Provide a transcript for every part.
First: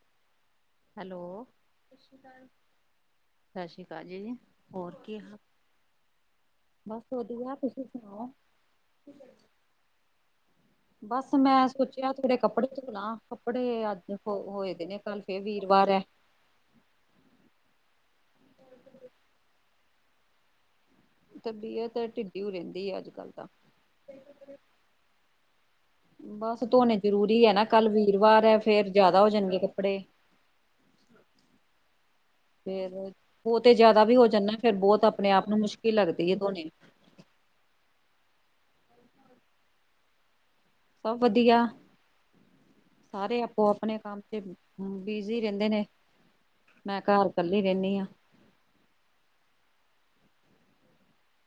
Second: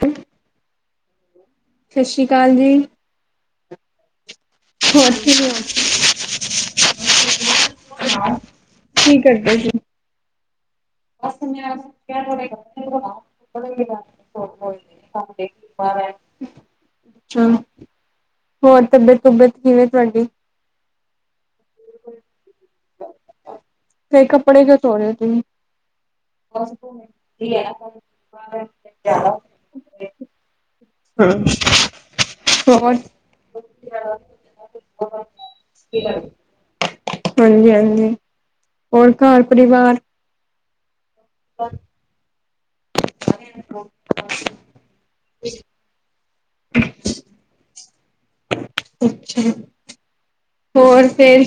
ਅ [unintelligible] hello ਸਤਿ ਸ਼੍ਰੀ ਅਕਾਲ ਜੀ। ਅਕਾਲ ਜੀ- ਹੋਰ ਕੀ ਹਾਲ? [unintelligible] ਬਸ ਵਧੀਆ ਤੁਸੀ ਸੁਣਾਓ ਕੀ ਕਰਦੇ ਸੀ? ਬਸ ਮੈਂ ਸੋਚਿਆ ਥੋੜੇ ਕੱਪੜੇ ਧੋ ਲ ਕੱਪੜੇ ਅੱਜ ਹੋ ਹੋਏ ਦੇ ਨੇ ਕੱਲ ਫਿਰ ਵੀਰਵਾਰ ਐ ਅੱਛਾ ਹੋਰ ਤਬੀਅਤ ਤਬਅਤ ਕਿਵੇਂ ਤੁਹਾਡੀ ਤਾਂ ਬੀਹ ਤਾਂ ਢਿੱਡੀ ਰਹਿੰਦੀ ਆ ਅੱਜ ਕੱਲ ਤਾਂ ਕਈ ਕੱਪੜੇ ਤੇ ਧੋਲੇ ਤੁਸੀ ਬਸ ਧੋਣੇ ਜ਼ਰੂਰੀ ਐ ਨਾ ਕੱਲ ਵੀਰਵਾਰ ਐ ਫੇਰ ਜ਼ਿਆਦਾ ਹੋ ਜਾਣਗੇ ਕੱਪੜੇ, [unintelligible] ਹਾਂ [unintelligible] ਫੇਰ ਉਹ ਤੇ ਜ਼ਿਆਦਾ ਵੀ ਹੋ ਜਾਂਦਾਂ ਫਿਰ ਬਹੁਤ ਆਪਣੇ ਆਪ ਨੂੰ ਮੁਸ਼ਕਿਲ ਲੱਗਦੀ ਹੈ ਤੁਹਾਨੂੰ ਹਾਂਜੀ ਹਾਂਜੀ ਹੋਰ ਘਰ ਪਰਿਵਾਰ ਸਭ ਵਧੀਆ ਸਾਰੇ ਆਪੋ ਆਪਣੇ ਕੰਮ ਤੇ ਬਿਜੀ ਰਹਿੰਦੇ ਨੇ ਮੈਂ ਘਰ ਕੱਲੀ ਰਹਿੰਦੀ ਹਾਂ ਅੱਛਾ ਹੋਰ ਫਿਰ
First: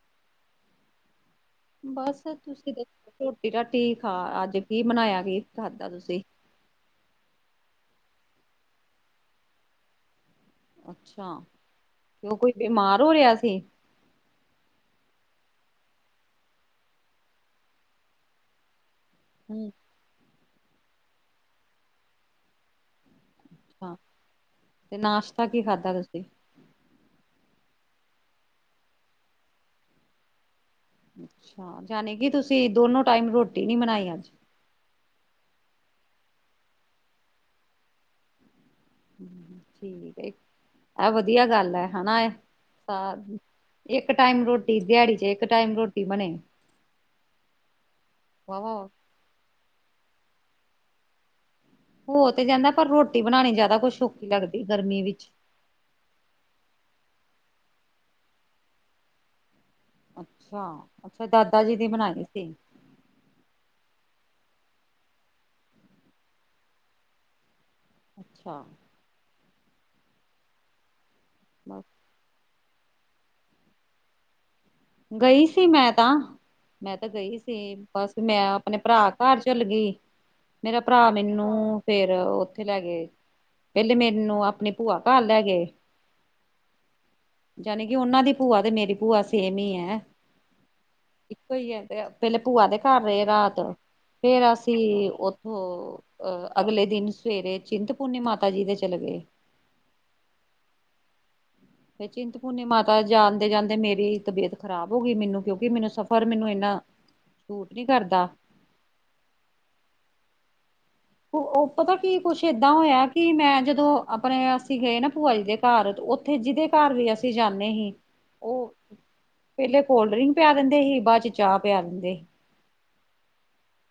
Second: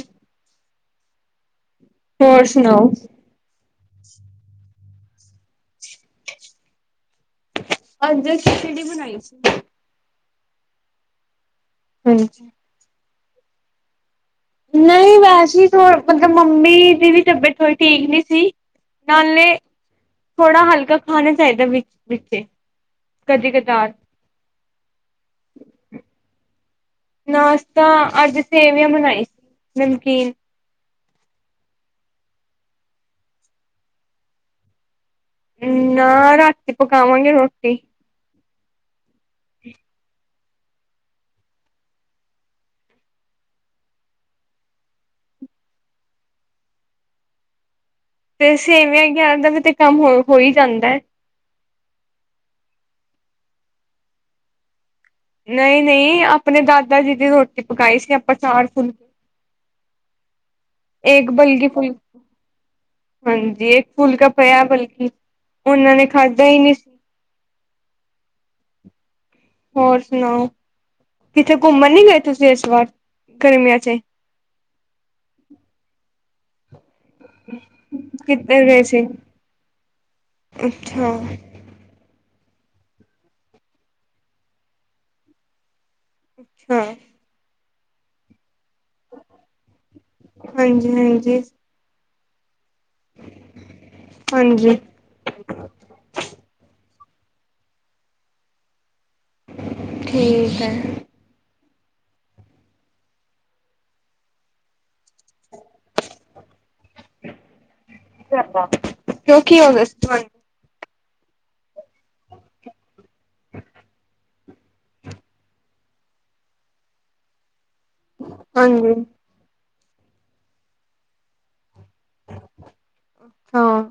ਬਸ ਹੋਰ ਤੁਸੀਂ ਸੁਣਾਓ? ਦੱਸੋ ਰੋਟੀ ਰਾਟੀ ਖਾ ਅੱਜ ਕੀ ਬਣਾਇਆ ਕੀ ਖਾਦਾ ਤੁਸੀਂ ਹਾਂਜੀ ਅੱਜ ਅਸੀਂ ਖਿਚੜੀ ਬਨਾਈ ਸੀ ਅੱਛਾ [unintelligible] ਹਾਂਜੀ। ਕੋਈ ਬਿਮਾਰ ਹੋ ਰਿਹਾ ਸੀ ਨਹੀਂ ਵੈਸੇ ਮਤਲਬ ਮੰਮੀ ਦੀ ਵੀ ਤਬੀਅਤ ਥੋੜੀ ਠੀਕ ਨੀ ਸੀ [unintelligible] ਹੂੰ, ਥੋੜਾ ਹਲਕਾ ਖਾਣਾ ਚਾਹੀਦਾ ਵਿੱਚ ਵਿੱਚੇ [unintelligible] ਕਦੇ ਕਦੇ ਹਾਂ ਤੇ ਨਾਸ਼ਤਾ ਕੀ ਖਾਧਾ ਤੁਸੀਂ ਨਾਸ਼ਤਾ ਅੱਜ ਸੇਵੀਆਂ ਬਣੀਆਂ ਸੀ ਨਮਕੀਨ ਅੱਛਾ ਜਾਣੀ ਕਿ ਤੁਸੀਂ ਦੋਨੋ ਟਾਈਮ ਰੋਟੀ ਨੀ ਬਣਾਈ ਅੱਜ ਨਾ ਰੱਖਦੀ ਰਾਤੀਂ ਪਾਵਾਂਗੇ ਰੋਟੀ ਠੀਕ ਆ ਵਧੀਆ ਗੱਲ ਹੈ ਨਾ ਇੱਕ ਟਾਈਮ ਰੋਟੀ ਦਿਹਾੜੀ ਚ ਇੱਕ ਟਾਈਮ ਰੋਟੀ ਬਣੇ ਤੇ ਵਾਹ ਵਾਹ [unintelligible] ਗਿਆਨ ਦਾ ਵੀ ਤੇ ਕੰਮ ਹੋ ਈ ਜਾਂਦਾ ਐ ਹੋ ਤੇ ਜਾਂਦਾ ਪਰ ਰੋਟੀ ਬਣਾਉਣੀ ਜ਼ਿਆਦਾ ਕੁਛ ਔਖੀ ਲੱਗਦੀ ਗਰਮੀ ਵਿੱਚ ਨਹੀਂ ਨਹੀਂ ਆਪਣੇ ਦਾਦਾ ਜੀ ਦੀ ਰੋਟੀ ਪਕਾਈ ਸੀ ਆਪਾਂ ਚਾਾਰ ਫੁੱਲ ਅੱਛਾ ਇੱਕ ਦਾਦਾ ਬਲਕਿ ਜੀ ਦੀ ਫੁਲ ਬਣਾਈ ਸੀ ਹਾਂਜੀ ਇੱਕ ਫੁਲਕਾ ਪਿਆ ਬਲਕਿ ਉਨਾਂ ਨੇ ਖਾਧਾ ਈ ਨੀ। ਅੱਛਾ। ਹੋਰ ਸੁਣਾਓ ਕਿੱਥੇ ਬਸ ਘੁੰਮਣ ਨੀ ਗਏ ਤੁਸੀਂ ਇਸ ਵਾਰ ਗਰਮੀਆਂ 'ਚ? ਗਈ ਸੀ ਮੈਂ ਤਾਂ। ਮੈਂ ਤਾਂ ਗਈ ਸੀ ਬਸ ਮੈਂ ਕਿੱਧਰ ਆਪਣੇ ਗਏ ਸੀ ਭਰਾ ਘਰ ਚਲਗੀ। ਮੇਰਾ ਭਰਾ ਅੱਛਾ ਮੈਨੂੰ ਫੇਰ ਉੱਥੇ ਲੈ ਗਏ ਪਹਿਲੇ ਮੈਨੂੰ ਆਪਣੀ ਭੂਆ ਘਰ ਲੈਗੇ ਹਾਂ ਜਾਣੀ ਕਿ ਉਨਾਂ ਦੀ ਭੂਆ ਤੇ ਮੇਰੀ ਭੂਆ ਸੇਮ ਹੀ ਹੈ ਹਾਂਜੀ-ਹਾਂਜੀ ਇੱਕੋ ਹੀ ਹੈ ਪਹਿਲੇ ਭੂਆ ਦੇ ਘਰ ਰਏ ਰਾਤ ਫੇਰ ਹਾਂਜੀ ਅਸੀਂ ਓ ਹੋ ਅ ਅਗਲੇ ਦਿਨ ਸਵੇਰੇ ਚਿੰਤਪੂਰਨੀ ਮਾਤਾ ਜੀ ਦੇ ਚਲੇ ਗਏ। ਠੀਕ ਐ। ਫ ਚਿੰਤ ਭੁੰਨਿ ਮਾਤਾ ਜਾਣਦੇ ਜਾਂਦੇ ਮੇਰੀ ਤਬੀਅਤ ਖ਼ਰਾਬ ਹੋ ਗਈ ਮੈਨੂੰ ਕਿਉਂਕਿ ਮੈਨੂੰ ਸਫ਼ਰ ਮੈਨੂੰ ਇਨਾਠੀਕ ਆ, ਵਧੀਆ ਗੱਲ ਹੈ, ਹੈ ਨਾ ਸੂਟ ਨੀ ਕਰਦਾ ਕਿਉਂ ਕੀ ਹੋ ਗਿਆ ਸੀ ਤੁਹਾਨੂੰ ਉੱਦਾਂ ਕੀ ਕੁਝ ਐਦਾਂ ਹੋਇਆ ਸੀ ਕਿ ਮੈਂ ਜਦੋਂ ਆਪਣੇ ਅਸੀਂ ਗਏ ਨਾ ਭੂਆ ਜੀ ਦੇ ਘਰ ਉੱਥੇ ਜਿਹਦੇ ਘਰ ਵੀ ਅਸੀਂ ਜਾਂਦੇ ਸੀ ਉਹ ਹਾਂਜੀ ਪਹਿਲੇ ਕੋਲਡ ਡਰਿੰਕ ਪਿਆ ਦਿੰਦੇ ਹੀ ਬਾਦ ਚ ਚਾਹ ਪਿਆ ਦਿੰਦੇ। ਹਾਂ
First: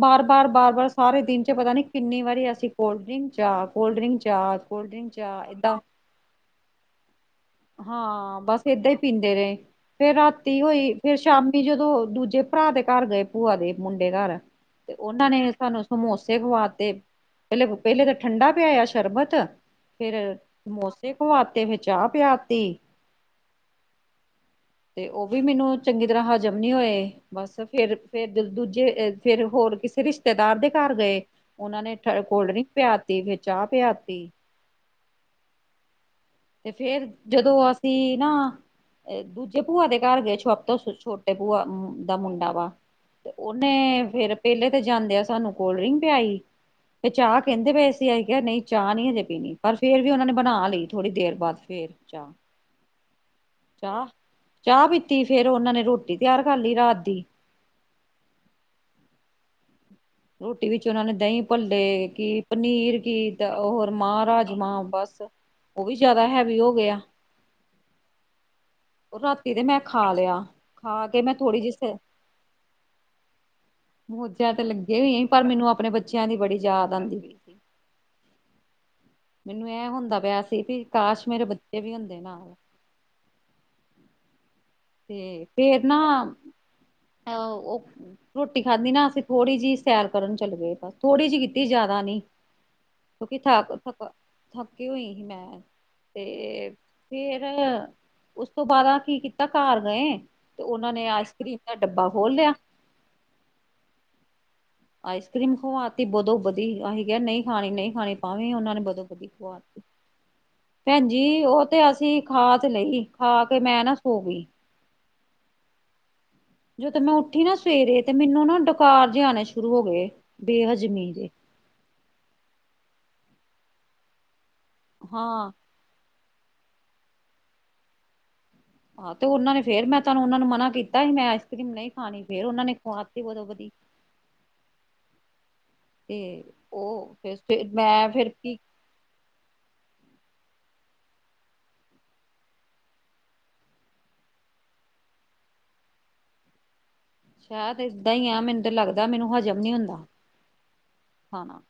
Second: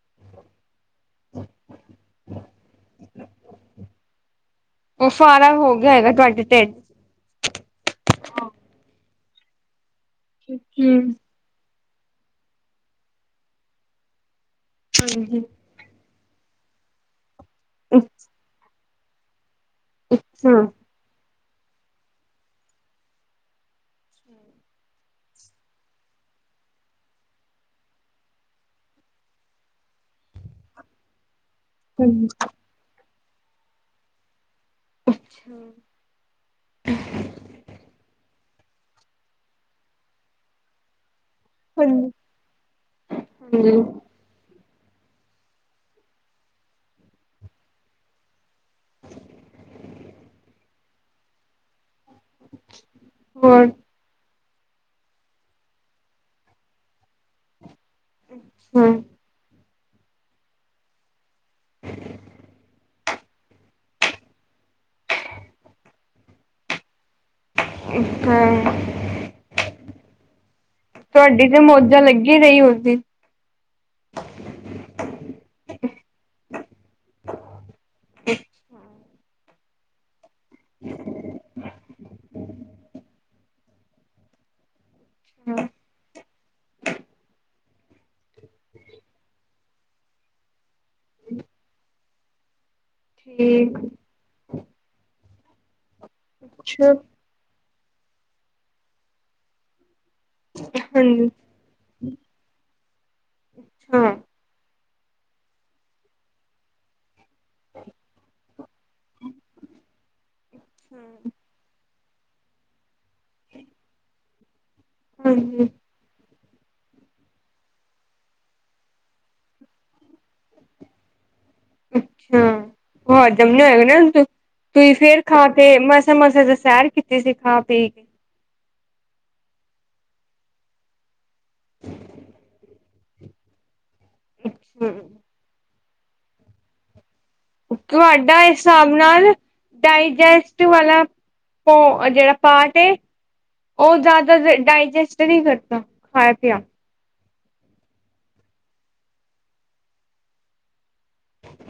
ਬਾਰ-ਬਾਰ-ਬਾਰ-ਬਾਰ ਸਾਰੇ ਦਿਨ ਚ ਪਤਾ ਨੀ ਕਿੰਨੀ ਵਾਰੀ ਅਸੀਂ ਕੋਲਡ ਡਰਿੰਕ ਚਾਹ ਕੋਲਡ ਡਰਿੰਕ ਚਾਹ ਕੋਲਡ ਉਹ ਡਰਿੰਕ ਚਾਹ ਸਾਰਾ ਹੋ ਏਦਾਂ ਹੈਗਾ [unintelligible] ਹਾਂ ਬਸ ਏਦਾਂ ਈ ਪੀਂਦੇ ਰਏ ਫੇਰ ਰਾਤੀ ਹੋਈ ਹਮ ਫੇਰ ਸ਼ਾਮ ਵੀ ਜਦੋਂ ਦੂਜੇ ਭਰਾ ਦੇ ਘਰ ਗਏ ਭੂਆ ਦੇ ਮੁੰਡੇ ਘਰ ਤੇ ਓਨਾਂ ਹਾਂਜੀ ਨੇ ਸਾਨੂੰ ਸਮੋਸੇ ਖਵਾ ਤੇ ਪਹਿਲੇ ਪਹਿਲੇ ਤਾਂ ਠੰਡਾ ਪਿਆਇਆ ਸ਼ਰਬਤ ਫੇਰ ਅੱਛਾ ਸਮੋਸੇ ਖਵਾਤੇ ਫਿਰ ਚਾਹ ਪਿਆਤੀ। ਤੇ ਓਵੀ ਮੈਨੂੰ ਚੰਗੀ ਤਰ੍ਹਾਂ ਹਜ਼ਮ ਨੀ ਹੋਏ। ਬਸ ਫੇਰ-ਫੇਰ ਦੂਜੇ ਫੇਰ ਹੋਰ ਕਿਸੇ ਰਿਸ਼ਤੇਦਾਰ ਦੇ ਘਰ ਗਏ ਓਨਾਂ ਨੇ ਹਾਂਜੀ ਕੋਲਡ ਡਰਿੰਕ ਪਿਆਤੀ ਫਿਰ ਚਾਹ ਪਿਆਤੀ। ਅੱਛਾ। ਤੇ ਫੇਰ ਜਦੋਂ ਅਸੀਂ ਨਾ ਦੂਜੇ ਭੂਆ ਦੇ ਘਰ ਗਏ ਛਪ ਤੋਂ ਛੋ ਟੇ ਭੂਆ ਹਾਂਜੀ ਦਾ ਮੁੰਡਾ ਵਾ ਤੇ ਓਨੇ ਫੇਰ ਪਹਿਲੇ ਤੇ ਜਾਂਦੇ ਆਂ ਸਾਨੂੰ ਕੋਲਡ ਡਰਿੰਕ ਪਿਆਈ। ਤੇ ਚਾਹ ਕਹਿੰਦੇ ਪਏ ਅਸੀਂ ਕਿਆ ਨਈ ਚਾਹ ਨੀ ਹਜੇ ਪੀਣੀ ਪਰ ਫੇਰ ਵੀ ਓਨਾਂ ਨੇ ਬਣਾ ਲਈ ਥੋੜ੍ਹੀ ਦੇਰ ਬਾਦ। ਫੇਰ ਚਾਹ। ਹੋਰ। ਚਾਹ-ਚਾਹ ਪੀਤੀ ਫੇਰ ਓਨਾਂ ਨੇ ਰੋਟੀ ਤਿਆਰ ਕਰ ਲਈ ਰਾਤ ਦੀ। ਹੂੰ। ਰੋਟੀ ਵਿੱਚ ਓਨਾਂ ਨੇ ਦਹੀਂ ਭੱਲੇ ਕਿ ਪਨੀਰ ਕੀਤ ਹੋਰ ਮਾਂ ਰਾਜਮਾਂ ਬਸ ਉਹ ਵੀ ਜਿਆਦਾ ਹੈਵੀ ਹੋ ਗਿਆ [unintelligible] ਓ ਰਾਤੀ ਤੇ ਮੈਂ ਖਾ ਲਿਆ ਖਾ ਕੇ ਮੈਂ ਤੁਹਾਡੀ ਤੇ ਥੋੜ੍ਹੀ ਜੀ ਸ ਮੌਜਾਂ ਲੱਗੀ ਰਹੀ ਉਸਦੀ ਮੌਜਾਂ ਤਾਂ ਲੱਗੇ ਹੋਈ ਪਰ ਮੈਨੂੰ ਆਪਣੇ ਬੱਚਿਆਂ ਦੀ ਬੜੀ ਯਾਦ ਆਂਦੀ। ਮੈਨੂੰ ਐ ਹੁੰਦਾ ਪਿਆ ਸੀ ਵੀ ਕਾਸ਼ ਮੇਰੇ ਬੱਚੇ ਵੀ ਹੁੰਦੇ ਨਾ। ਤੇ ਫੇਰ ਨਾ ਅ ਓ ਰੋਟੀ ਖਾਧੀ ਨਾ ਅਸੀਂ ਥੋੜੀ ਜੀ ਸੈਰ ਕਰਨ ਚੱਲ ਗਏ ਬਸ ਥੋੜੀ ਜੀ ਕੀਤੀ ਜਾਦਾ ਨੀ। ਕਿਉਕਿ ਥਕ ਠੀਕ ਥ ਥੱਕੀ ਹੋਈ ਹੀ ਮੈਂ। ਤੇ ਅੱਛਾ ਫੇਰ ਉਸ ਤੋਂ ਬਾਦ ਆ ਕੀ ਕੀਤਾ ਘਰ ਗਏ। ਤੇ ਓਨਾਂ ਨੇ ਹਾਂਜੀ ਆਈਸ ਕਰ੍ਰੀਮ ਦਾ ਡੱਬਾ ਖੋਲ੍ਹ ਲਿਆ। ਹਾਂ ਆਈਸ ਕਰ੍ਰੀਮ ਖਵਾਤੀ ਬਦੋ ਵਧੀ ਆ ਕਿਹਾ ਨਹੀਂ ਖਾਣੀ ਨਹੀਂ ਖਾਣੀ ਪਾਵੇਂ ਉਹਨਾਂ ਨੇ ਬਦੋਂ ਵਧੀ ਖ ਦਿੱਤੀ ਭੈਣਜੀ ਉਹ ਤੇ ਅਸੀਂ ਖਾ ਤੇ ਲਈ ਖਾ ਕੇ ਮੈਂ ਨਾ ਸੋ ਗਈ ਹਮ ਹਮ ਜਦੋਂ ਮੈਂ ਉੱਠੀ ਨਾ ਸਵੇਰੇ ਤੇ ਮੈਨੂੰ ਨਾ ਡੁਕਾਰ ਜ ਆਉਣੇ ਸ਼ੁਰੂ ਹੋ ਗਏ ਬੇਹਜ਼ਮੀ ਦੇ ਅੱਛਾ ਹੋਰ ਜਮਣੇ ਹੋਏਗਾ ਨਾ ਤੁਸੀਂ ਫੇਰ ਖਾ ਹਾਂ। ਕੇ ਮਸ ਸੇ ਤੇ ਸੈਰ ਕੀਤੀ ਸੀ ਖਾਂ ਪੀ ਕੇ ਹਾਂ ਤੇ ਉਹਨਾ ਨੇ ਫੇਰ ਮੈਂ ਤੁਹਾਨੂੰ ਉਹਨਾਂ ਨੂੰ ਮਨਾ ਕੀਤਾ ਸੀ ਮੈਂ ਆਈਸ ਕਰੀਮ ਨਹੀਂ ਖਾਣੀ ਫੇਰ ਉਹਨਾਂ ਨੇ ਕਤੀਓਦੋਂ ਵਧੀਆ [unintelligible] [inaudible] ਅੱਛਾ ਅਤੇ ਉਹ ਫੇਸ ਤੁਹਾਡਾ ਹਿਸਾਬ ਨਾਲ ਡਾਇਜੈਸਟ ਵਾਲਾ ਪੋ ਜੇੜਾ ਪਾਟ ਏ। ਓ ਜਾਦਾ ਡਾਇਜੈਸਟ ਨੀ ਕਰਦਾ ਖਾਇਆ ਪੀਆ। ਸ਼ਹਿ ਤੇ ਏਦਾਂ ਈ ਆ ਮੈਨੂੰ ਲੱਗਦਾ ਮੈਨੂੰ ਹਜ਼ਮ ਨੀ ਹੁੰਦਾ। ਖਾਣਾ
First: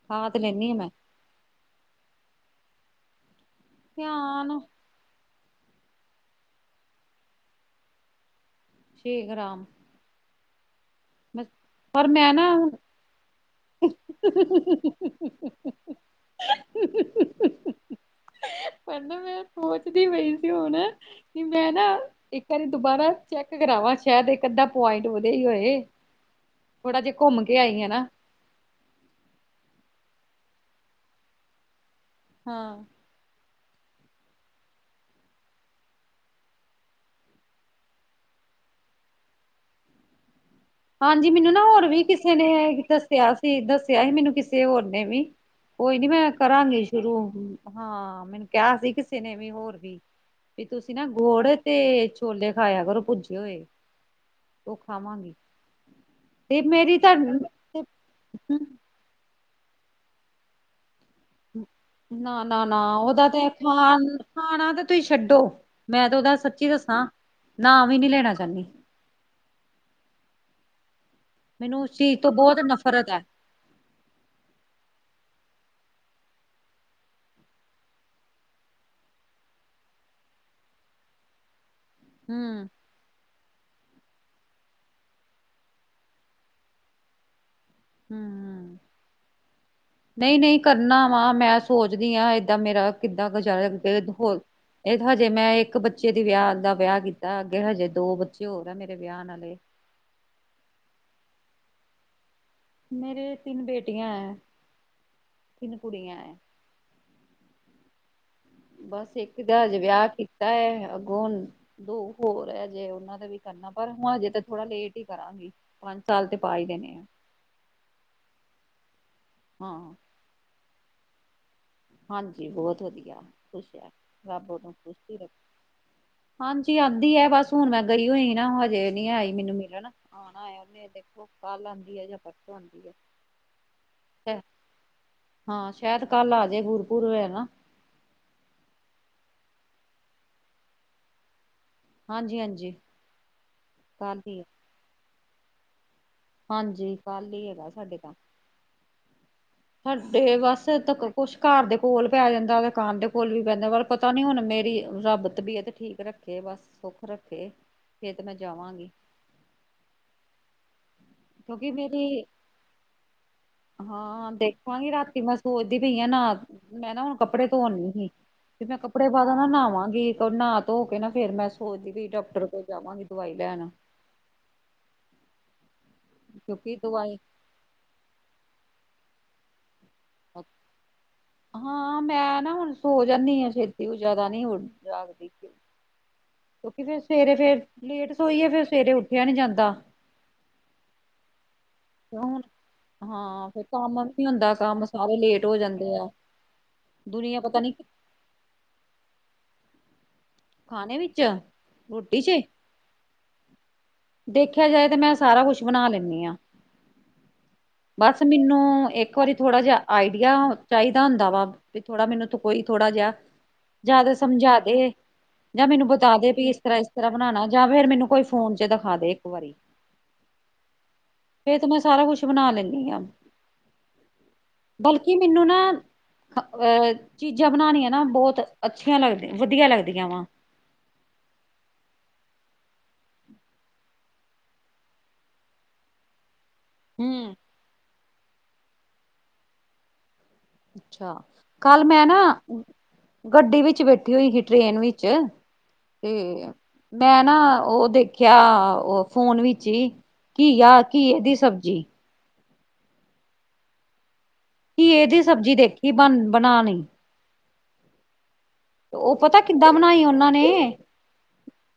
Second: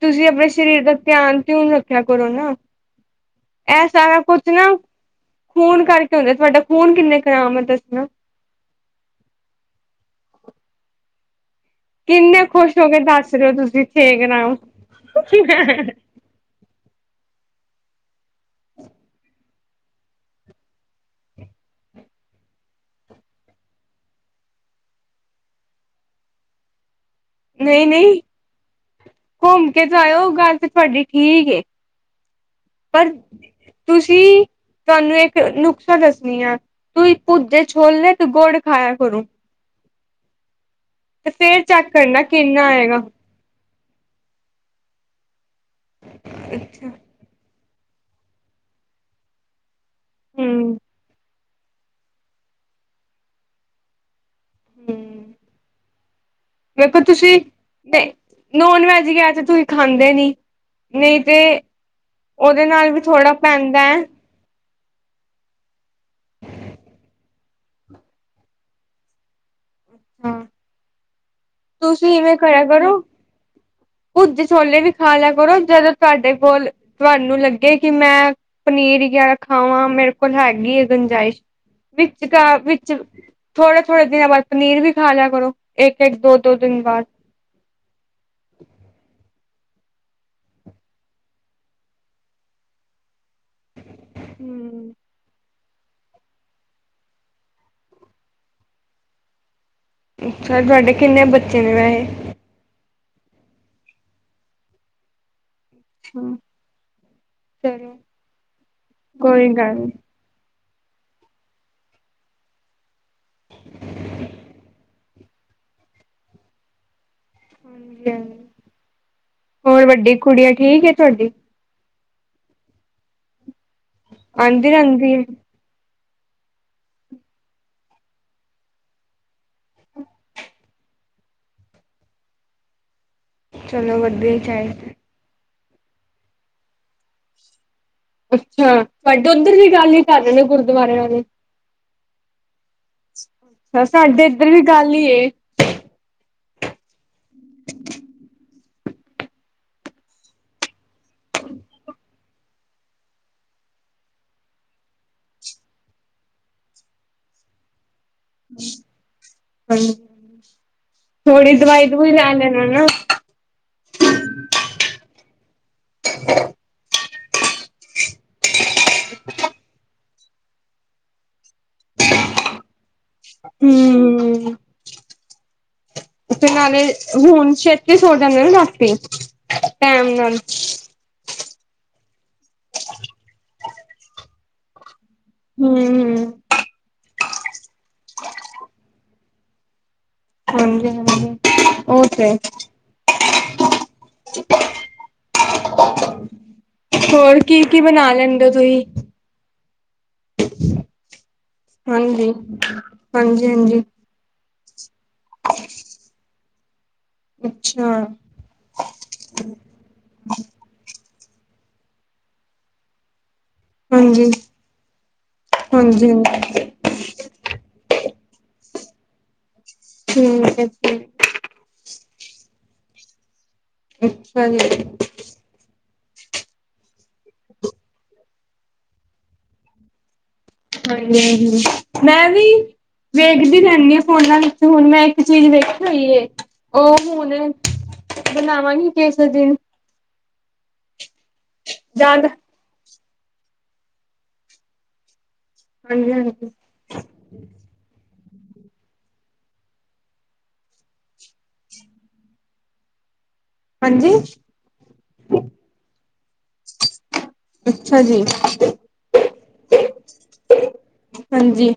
ਤੁਸੀਂ ਖਾ ਤੇ ਆਪਣੇ ਲੈਂਨੀ ਆ ਸਰੀਰ ਮੈਂ। ਦਾ ਧਿਆਨ ਤਿਉਂਨ ਰੱਖਿਆ ਕਰੋ ਨਾ ਐ ਸਾਰਾ ਕੁਛ ਧਿਆਨ ਨਾ ਖੂਨ ਕਰਕੇ ਹੁੰਦਾ ਤੁਹਾਡਾ ਖੂਨ ਕਿੰਨੇ ਖਰਾਮ ਹੈ ਦੱਸਣਾ ਛੇ ਗਾਮ ਬਿਲ ਕਿੰਨੇ ਖੁਸ਼ ਹੋ ਕੇ ਦੱਸ ਰਹੇ ਹੋ ਤੁਸੀਂ ਠੇਕ ਰ ਹੋ ਪ ਨਾ ਮੈਂ ਸੋਚਦੀ ਪਈ ਸੀ ਹੁਣ ਕਿ ਮੈਂ ਨਾ ਇੱਕ ਵਾਰੀ ਦੁਬਾਰਾ ਚੈੱਕ ਕਰਾਵਾਂ ਸ਼ਾਇਦ ਇੱਕ ਅੱਧਾ ਪੁਆਇੰਟ ਵਧੇ ਹੀ ਹੋਏ ੋੜਾ ਜੇ ਘੁੰਮ ਕੇ ਆਈ ਨਹੀਂ ਹੈ ਨਾ ਨਹੀਂ ਘੁੰਮ ਕੇ ਜਾਇਓ ਗੱਲ ਤੇ ਤੁਹਾਡੀ ਠੀਕ ਹਾਂ ਪਰ ਤੁਸੀਂ ਤੁਹਾਨੂੰ ਇੱਕ ਨੁਕਸਾ ਦੱਸਣੀ ਆ ਤੁੂੰਂ ਪੁੂਤੇ ਛੋਲ ਲ ਤੂੰ ਗੋੜ ਖਾਇਆ ਕਰੂ ਹਾਂਜੀ ਮੈਨੂੰ ਫੇਰ ਨਾ ਹੋਰ ਚੈੱਕ ਵੀ ਕਰਨਾ ਕਿਸੇ ਨੇ ਕਿੰਨਾ ਆਏਗਾ ਦੱਸਿਆ ਤੇ ਦੱਸਿਆ ਹੀ ਮੈਨੂੰ ਕਿਸੇ ਹੋਰ ਨੇ ਵੀ ਕੋਈ ਨੀ ਮੈਂ ਕਰਾਂਗੀ ਅੱਛਾ ਸ਼ੁਰੂ ਹਾਂ ਮੈਨੂੰ ਕਿਹਾ ਸੀ ਕਿਸੇ ਨੇ ਵੀ ਹੋਰ ਵੀ ਵੀ ਹੂੰ ਤੁਸੀਂ ਨਾ ਗੋੜ ਤੇ ਛੋਲੇ ਖਾਇਆ ਕਰੋ ਪੁੱਜੇ ਹੋਏ ਉਹ ਖਾਵਾਂਗੀ ਤੇ ਮੇਰੀ ਮੇਖੋ ਤਾਂ ਤੁਸੀਂ ਨੋਨ ਵੈਜ ਗਿਆ ਤੇ ਤੁਸੀਂ ਖਾਂਦੇ ਨੀ ਨਹੀਂ ਤੇ ਨਾ ਨਾ ਉਹਦੇ ਨਾ ਨਾਲ ਵੀ ਉਹਦਾ ਥੋੜ੍ਹਾ ਤੇ ਪੈਂਦਾ ਹੈ ਖਾਣ ਖਾਣਾ ਤੇ ਤੁਸੀਂ ਛੱਡੋ ਮੈਂ ਤੇ ਉਹਦਾ ਸੱਚੀ ਦੱਸਾਂ ਨ ਹੀ ਨਹੀਂੀ ਲੈਣਾ ਚਾਹੁੰਦੀ ਮੈਨੂੰ ਉਸ ਤੁਸੀਂ ਚੀਜ਼ ਤੋਂ ਇਵੇਂ ਬਹੁਤ ਕਰਿਆ ਕਰੋ ਨਫ਼ਰਤ ਹੈ ਭੱਜ ਛੋਲੇ ਵੀ ਖਾ ਲਿਆ ਕਰੋ ਜਦੋਂ ਤੁਹਾਡੇ ਕੋਲ ਤੁਹਾਨੂੰ ਲੱਗੇ ਕਿ ਮੈਂ ਪਨੀਰ ਵਗੈਰਾ ਖਾਵਾਂ ਮੇਰੇ ਕੋਲ ਹੈਗੀ ਆ ਗੰਜਾਇਸ਼ ਵਿੱਚ ਕ ਹਮ ਵਿੱਚ ਥੋੜੇ ਥੋੜੇ ਦਿਨਾਂ ਬਾਅਦ ਪਨੀਰ ਵੀ ਖਾ ਲਿਆ ਕਰੋ ਇੱਕ ਇੱਕ ਦੋ ਦੋ ਦਿਨ ਬਾਅਦ ਹੂ ਹੂ ਨਹੀਂ ਨਹੀਂ, ਕਰਨਾ ਵਾ, ਮੈਂ ਸੋਚਦੀ ਆਂ, ਏਦਾਂ ਮੇਰਾ ਕਿੱਦਾਂ ਗੁਜ਼ਾਰਾ ਹੋ ਹਮ ਹਜੇ ਮੈਂ ਇੱਕ ਬੱਚੇ ਦੇ ਵਿਆਹ ਦਾ ਵਿਆਹ ਕੀਤਾ, ਅੱਗੇ ਹਜੇ ਦੋ ਬੱਚੇ ਹੋਰ ਹੈਗੇ ਨੇ ਵਿਆਹਣ ਆਲੇ। ਅੱਛਾ, ਤੁਹਾਡੇ ਕਿੰਨੇ ਬੱਚੇ ਨੇ ਵੈਸੇ। ਮੇਰੇ ਤਿੰਨ ਬੇਟੀਆਂ ਹੈ, ਤਿੰਨ ਕੁੜੀਆਂ ਹੈ। ਸਹੀ ਬਸ ਇੱਕ ਦਾਜ ਵਿਆਹ ਕੀਤਾ ਹੈ ਅੱਗੋਂ ਹੁਣ ਦੋ ਹੋਰ ਹੈ ਜੇ ਉਹਨਾਂ ਦਾ ਵੀ ਕਰਨਾ ਪਰ ਹੁਣ ਹਜੇ ਤਾਂ ਥੋੜਾ ਲੇਟ ਹੀ ਕਰਾਂਗੀ ਪੰਜ ਸਾਲ ਤੇ ਪਾ ਹੀ ਦੇਣੇ ਆ ਹਾਂਜੀ ਹੋਰ ਹਾਂ ਵੱਡੀ ਕੁੜੀਆਂ ਠੀਕ ਤੁਹਾਡੀ ਹਾਂਜੀ ਬਹੁਤ ਵਧੀਆ ਖੁਸ਼ ਹੈ ਰੱਬ ਆਉਂਦੀ ਦੋਂ ਰਹਿੰਦੀ ਖੁਸ਼ ਹੈ ਰੱਖੋ ਹਾਂਜੀ ਆਉਂਦੀ ਆ ਬਸ ਹੁਣ ਮੈਂ ਗਈ ਹੋਈ ਸੀ ਨਾ ਹਜੇ ਨੀ ਆਈ ਮੈਨੂੰ ਮਿਲਣ ਆਉਣਾ ਏ ਦੇਖੋ ਕੱਲ ਆਉਂਦੀ ਹੈ ਜਾਂ ਪਰਸੋਂ ਆਉਂਦੀ ਆ ਚਲੋ ਵਧੀਆ ਹੀ ਚ ਹਾਂ ਸ਼ਾਇਦ ਕੱਲ ਆਜੇ ਗੁਰਪੁਰ ਹੈ ਨਾ ਅੱਛਾ ਤੁਹਾਡੇ ਉੱਧਰ ਵੀ ਗੱਲ ਹੀ ਕਰਨ ਨੇ ਗੁਰਦੁਆਰਿਆਂ ਵਾਲੇ ਹਾਂਜੀ ਹਾਂਜੀ ਦੱਸਾਂ, ਕੱਲ ਆਂਟੀ, ਹੀ ਹੈ, ਇੱਧਰ ਵੀ ਕੱਲ ਹੀ ਏ। ਹਾਂਜੀ, ਕੱਲ ਹੀ ਹੈਗਾ, ਸਾਡੇ ਤਾਂ। ਸਾਡੇ ਵਸ, ਤਾਂ ਕੁਛ ਘਰ ਦੇ ਕੋਲ ਪੇਯਾ ਰਹਿੰਦਾ ਵੈ, ਘਰ ਦੇ ਕੋਲ ਵੀ ਪੈਂਦਾ, ਪਰ ਪਤਾ ਨੀ ਹੁਣ ਮੇਰੀ ਰੱਬ ਤਬੀਅਤ ਠੀਕ ਰੱਖੇ, ਬਸ ਸੁੱਖ ਰੱਖੇ। ਫੇਰ ਤੇ ਮੈਂ ਜਾਵਾਂਗੀ। ਹਹੀ [unintelligible] ਕਿਉਂਕਿ ਮੇਰੀ, ਨਾ। ਹਾਂ ਦੇਖਾਗ਼ੀ ਰਾਤੀ ਮੈਂ ਸੋਚਦੀ ਪਈ ਆ ਨਾ, ਮੈਂ ਨਾ ਹੁਣ ਕੱਪੜੇ ਧੋਣ ਲਗੀ ਸੀ। ਤੇ ਮੈਂ ਕੱਪੜੇ ਪਾ ਦੇ ਨਾ ਨਹਾਵਾਂਗੀ, ਨਾਹ ਧੋ ਕੇ ਨਾ ਫੇਰ, ਮੈਂ ਸੋਚਦੀ ਵੀ ਡਾਕਟਰ ਕੋਲ ਜਾਵਾਂਗੀ। ਦਵਾਈ ਲੈਣ ਹੂ ਤੇ ਕਿਉਂਕਿ ਨਾਲੇ ਦਵਾਈ ਹੁਣ ਛੇਤੀ ਸੋ ਜਾਗੇ ਨਾ ਰਾਤੀ, ਟਾਈਮ ਨਾਲ। ਹਾਂ ਮੈਂ ਨਾ ਹੁਣ ਸੋ ਜਾਨੀਂ ਆ ਛੇਤੀ, ਉਹ ਜਿਆਦਾ ਨੀ ਹੁਣ ਜਾਗਦੀ। ਹੂ ਹੂ ਕਿਉਂਕਿ ਫਿਰ ਸਵੇਰੇ, ਫੇਰ ਲੇਟ ਸੋਈਏ ਫਿਰ ਸਵੇਰੇ ਉੱਠਿਆ ਨੀ ਜਾਂਦਾ। ਹਾਂਜੀ ਹਾਂਜੀ ਹੁ ਹਾਂ ਫਿਰ ਕੰਮ ਵੀ ਨੀ ਹੁੰਦਾ, ਕੰਮ ਸਾਰੇ ਲੇਟ ਹੋ ਜਾਂਦੇ ਐ। ਹੋਰ ਕੀ ਕੀ ਬਣਾ ਲੈਂਦੇ ਹੋ ਤੁਸੀਂ ਖਾਣੇ ਵਿੱਚ ਰੋਟੀ ਹਾਂਜੀ ਚ ਹਾਂਜੀ ਹਾਂਜੀ ਦੇਖਿਆ ਜਾਏ ਤੇ, ਮੈਂ ਸਾਰਾ ਕੁਛ ਬਣਾ ਲੈਂਨੀ ਆਂ। ਅੱਛਾ ਬਸ ਮੈਨੂੰ ਇੱਕ ਇੱਕ ਵਾਰੀ ਥੋੜਾ ਜਹਾ ਆਈਡੀਆ ਚਾਹੀਦਾ ਹੁੰਦਾ ਵਾ, ਵੀ ਥੋੜਾ ਮੈਨੂੰ ਕੋਈ ਥੋੜਾ ਜਹਾ ਜ਼ਿਆਦਾ ਹਾਂਜੀ, ਸਮਝਾ ਦੇ ਜਾਂ ਮੈਨੂੰ ਬਤਾ ਦੇ ਹਾਂਜੀ-ਹਾਂਜੀ। ਵੀ ਇਸ ਤਰ੍ਹਾਂ ਇਸ ਤਰ੍ਹਾਂ ਬਣਾਉਣਾ, ਜਾਂ ਫਿਰ ਮੈਨੂੰ ਕੋਈ ਫੋਨ ਚ ਦਿਖਾ ਦੇ ਇੱਕ ਵਾਰੀ। ਠੀਕ ਹੈ ਜੀ ਫਿਰ ਤੇ ਮੈਂ, ਸਾਰਾ ਕੁੱਛ ਬਣਾ ਲੈਂਨੀ ਆਂ। ਅੱਛਾ ਜੀ ਮੈਨੂੰ ਨਾ ਅਹ ਚੀਜ਼ਾਂ ਬਣਾਉਣੀਆਂ ਨਾ ਬਹੁਤ ਅੱਛੀਆਂ ਲੱਗਦੀਆਂ, ਵਧੀਆ ਲੱਗਦੀਆਂ। ਵਧੀਆ ਵਾ ਹਾਂਜੀ ਹਾਂਜੀ, ਮੈਂ ਵੀ ਵੇਖਦੀ ਰਹਨੀ ਆ ਫੋਨਾਂ ਵਿੱਚ, ਹੁਣ ਮੈਂ ਇੱਕ ਚੀਜ਼ ਵੇਖੀ ਹੋਈ ਹੈ। ਉਹ ਹਮ ਹੁਣ ਬਣਾਵਾਂਗੀ ਕਿਸੇ ਦਿਨ ਅੱਛਾ, ਕੱਲ ਮੈਂ ਨਾ ਯਾਦ ਗੱਡੀ ਵਿੱਚ ਬੈਠੀ ਹੋਈ ਸੀ, ਟ੍ਰੇਨ ਵਿੱਚ ਹਾਂਜੀ ਹਾਂਜੀ ਤੇ ਮੈਂ ਨਾ ਉਹ ਦੇਖਿਆ ਉਹ ਫੋਨ ਵਿੱਚ ਹੀ, ਘੀਆ, ਘੀਏ ਦੀ ਸਬਜ਼ੀ। ਹਾਂਜੀ ਘੀਏ ਦੀ ਸਬਜ਼ੀ ਦੇਖੀ, ਬਣਾਣੀ। ਅੱਛਾ ਜੀ ਉਹ ਪਤਾ ਕਿੱਦਾਂ ਬਣਾਈ ਉਨਾਂ ਨੇ। ਹਾਂਜੀ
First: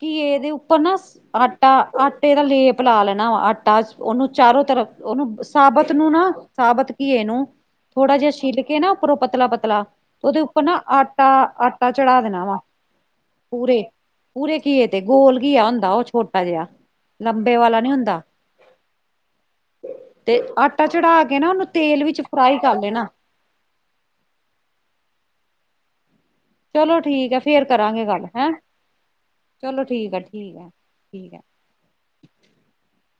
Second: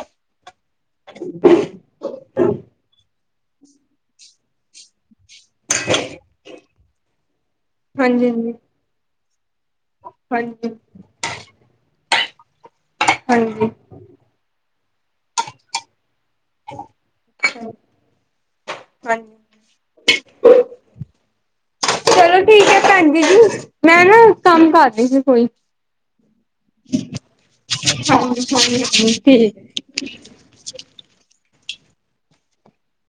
ਕੀ ਇਹਦੇ ਉੱਪਰ ਨਾ ਆਟਾ ਆਟੇ ਦਾ ਲੇਪ ਲਾ ਲੈਣ। ਆਟਾ, ਉਹਨੂੰ ਚਾਰੋ ਤਰਫ ਉਹਨੂੰ ਸਾਬਤ ਨੂੰ ਨਾ, ਸਾਬਤ ਘਿਏ ਨੂੰ, ਥੋੜਾ ਜਿਹਾ ਹਾਂਜੀ ਛਿੱਲ ਕੇ ਨਾ ਉੱਪਰੋਂ ਪਤਲਾ ਪਤਲਾ ਉਹਦੇ ਉੱਪਰ ਨਾ ਆਟਾ ਆਟਾ ਚੜ੍ਹਾ ਦੇਣਾ ਵਾ ਹਾਂਜੀ ਪੂਰੇ ਪੂਰੇ ਘੀਏ ਦੇ, ਗੋਲ ਘੀਆ ਹੁੰਦਾ ਉਹ ਛੋਟਾ ਜਿਹਾ, ਲੰਬੇ ਹਾਂਜੀ ਵਾਲਾ ਨੀ ਹੁੰਦਾ। ਹਾਂਜੀ ਤੇ ਆਟਾ ਚੜਾ ਕੇ ਨਾ, ਓਨੂੰ ਤੇਲ ਵਿੱਚ ਚਲੋ ਫਰਾਈ ਠੀਕ ਹੈ ਕਰ ਲੈਣਾ। ਭੈਣ ਜੀ ਮੈਂ ਨਾ ਕੰਮ ਕਰ ਰਹੀ ਸੀ ਕੋਈ। ਚਲੋ ਠੀਕ ਐ ਫੇਰ ਕਰਾਂਗੇ ਗੱਲ ਹੈਂ, ਹਾਂਜੀ ਹਾਂਜੀ ਠੀਕ ਚਲੋ ਠੀਕ ਐ, ਠੀਕ ਐ, ਠੀਕ ਐ।